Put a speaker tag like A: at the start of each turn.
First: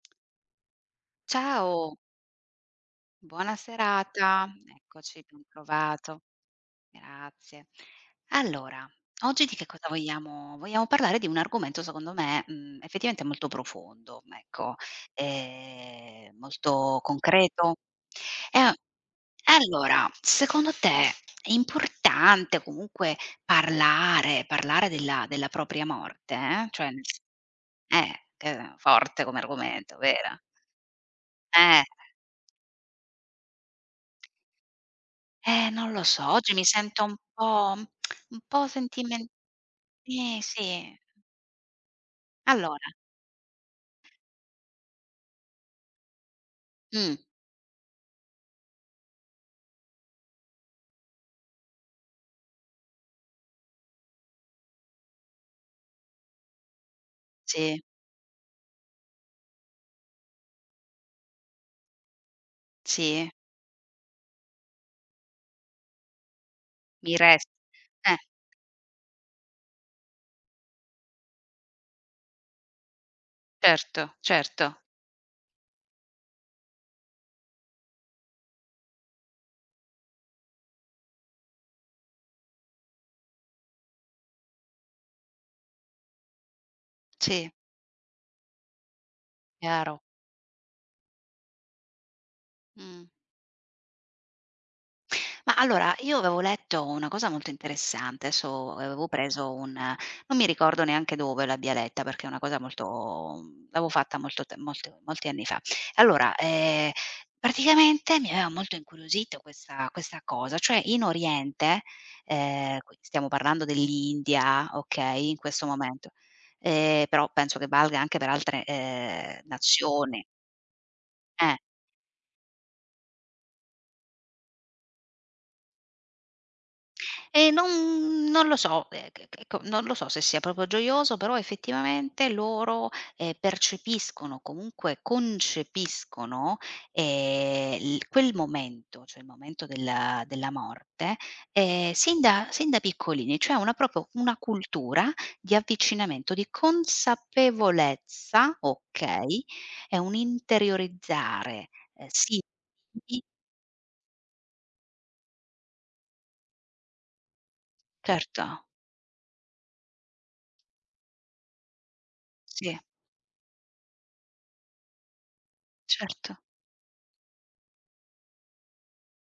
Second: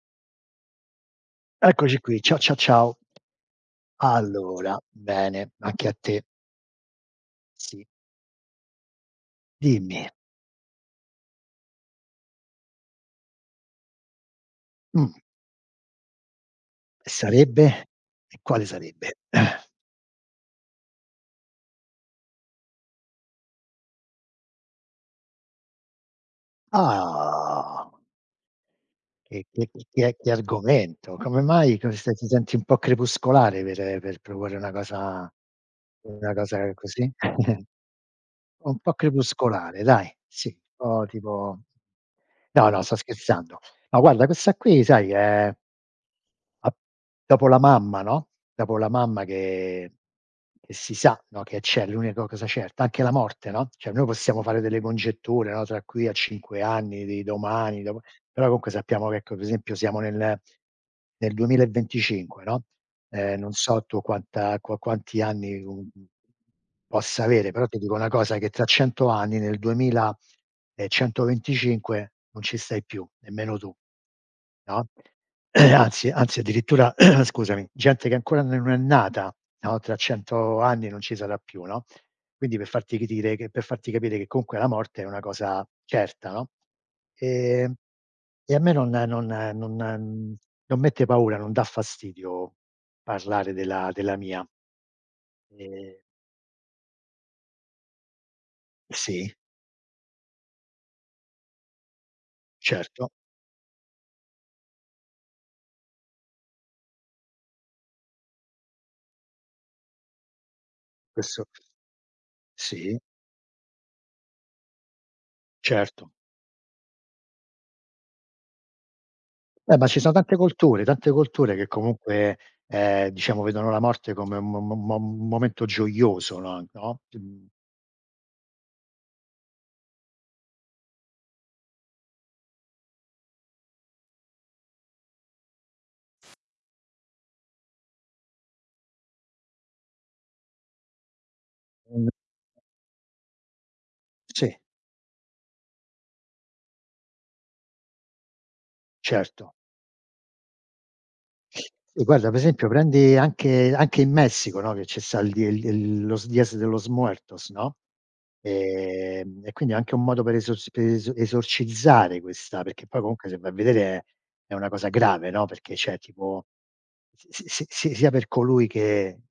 A: Ciao.
B: Eccoci qui, ciao, ciao, ciao.
A: Buona serata.
B: Allora,
A: Eccoci, ben
B: bene, anche a te.
A: trovato. Grazie.
B: Sì.
A: Allora oggi di che cosa
B: Dimmi.
A: vogliamo vogliamo parlare di un argomento secondo me, mhmm, effettivamente molto profondo, ecco,
B: Mh.
A: ehm, molto concreto.
B: Sarebbe? E
A: E
B: quale
A: a e
B: sarebbe?
A: allora secondo te, è importante comunque parlare, parlare della della propria morte? Cioè nel se
B: Ah.
A: Eh, ehm forte come
B: E che
A: argomento,
B: che che
A: vero?
B: argomento. Come mai,
A: Eh.
B: cos che ti senti un po' crepuscolare per per proporre una cosa
A: Eh non lo so,
B: una
A: oggi mi
B: cosa
A: sento
B: così?
A: un po', un po'
B: Un po'
A: sentimen
B: crepuscolare dai
A: Sì
B: sì,
A: sì.
B: po' tipo no, no
A: Allora.
B: sto scherzando. Ma guarda questa qui sai che è ap
A: Mh.
B: dopo la mamma, no, dopo la mamma che che si sa, no che c'è, l'unico cosa certa. Anche la morte, no, cioè noi possiamo fare delle congetture, no tra qui a 5 anni, di
A: Sì.
B: domani, dopo però comunque sappiamo che ecco, per esempio, siamo nel nel 2025, no,
A: Sì.
B: ehm, non so tu quanta qua quanti anni comun
A: Mi
B: possa
A: res
B: avere, però ti dico una
A: eh.
B: cosa, che tra 100 anni nel 2125 non ci stai più, nemmeno tu,
A: Certo, certo.
B: no? Anzi anzi addirittura scusami, gente che ancora ne non è nata, no tra 100 anni non ci sarà più, no, quindi per farti ridire per farti capire che, comunque, la morte è una cosa certa, no?
A: Sì.
B: Ehm, e a me non non non
A: Chiaro.
B: mhmm, non mette paura, non dà fastidio
A: Mh.
B: parlare della della mia.
A: Ma
B: Ehm.
A: allora io avevo letto una cosa molto interessante, adesso avevo
B: Sì.
A: preso un non mi ricordo neanche dove l'abbia letta perché è una cosa
B: Certo.
A: molto mhmm, l'avevo fatta molto te molte molti anni fa. Allora, ehm, praticamente, mi aveva molto incuriosito questa questa cosa, cioè in
B: Questo
A: oriente, ehm,
B: Sì.
A: qui stiamo parlando dell'India, okay, in questo
B: Certo.
A: momento, ehm, però penso che valga anche per altre, ehm,
B: Eh ma ci son
A: nazioni.
B: tante culture tante culture
A: Eh.
B: che comunque, ehm, diciamo, vedono la morte come un mom mom mom un momento gioioso, no no?
A: E
B: Mhmm
A: non non lo so, eh che che ecco, non lo so, se sia proprio gioioso, però effettivamente, loro, ehm, percepiscono, comunque, concepiscono, ehm, l quel momento, cioè il momento del della morte, ehm,
B: M
A: sin da sin da piccolini, cioè una proprio una
B: Sì.
A: cultura di avvicinamento, di consapevolezza, okay,
B: Certo.
A: è un'interiorizzare,
B: Sì
A: ehm,
B: guarda, per
A: sì..
B: esempio, prendi
A: [unintelligible]
B: anche anche in Messico, no, che ce sta el di el d el los Días de los muertos, no?
A: Certo.
B: Ehm, e quindi è anche un modo per eso per es esorcizzare questa
A: Sì.
B: perché poi comunque se vai a vedere è una cosa grave, no, perché cioè
A: Certo.
B: tipo s si si sia per colui che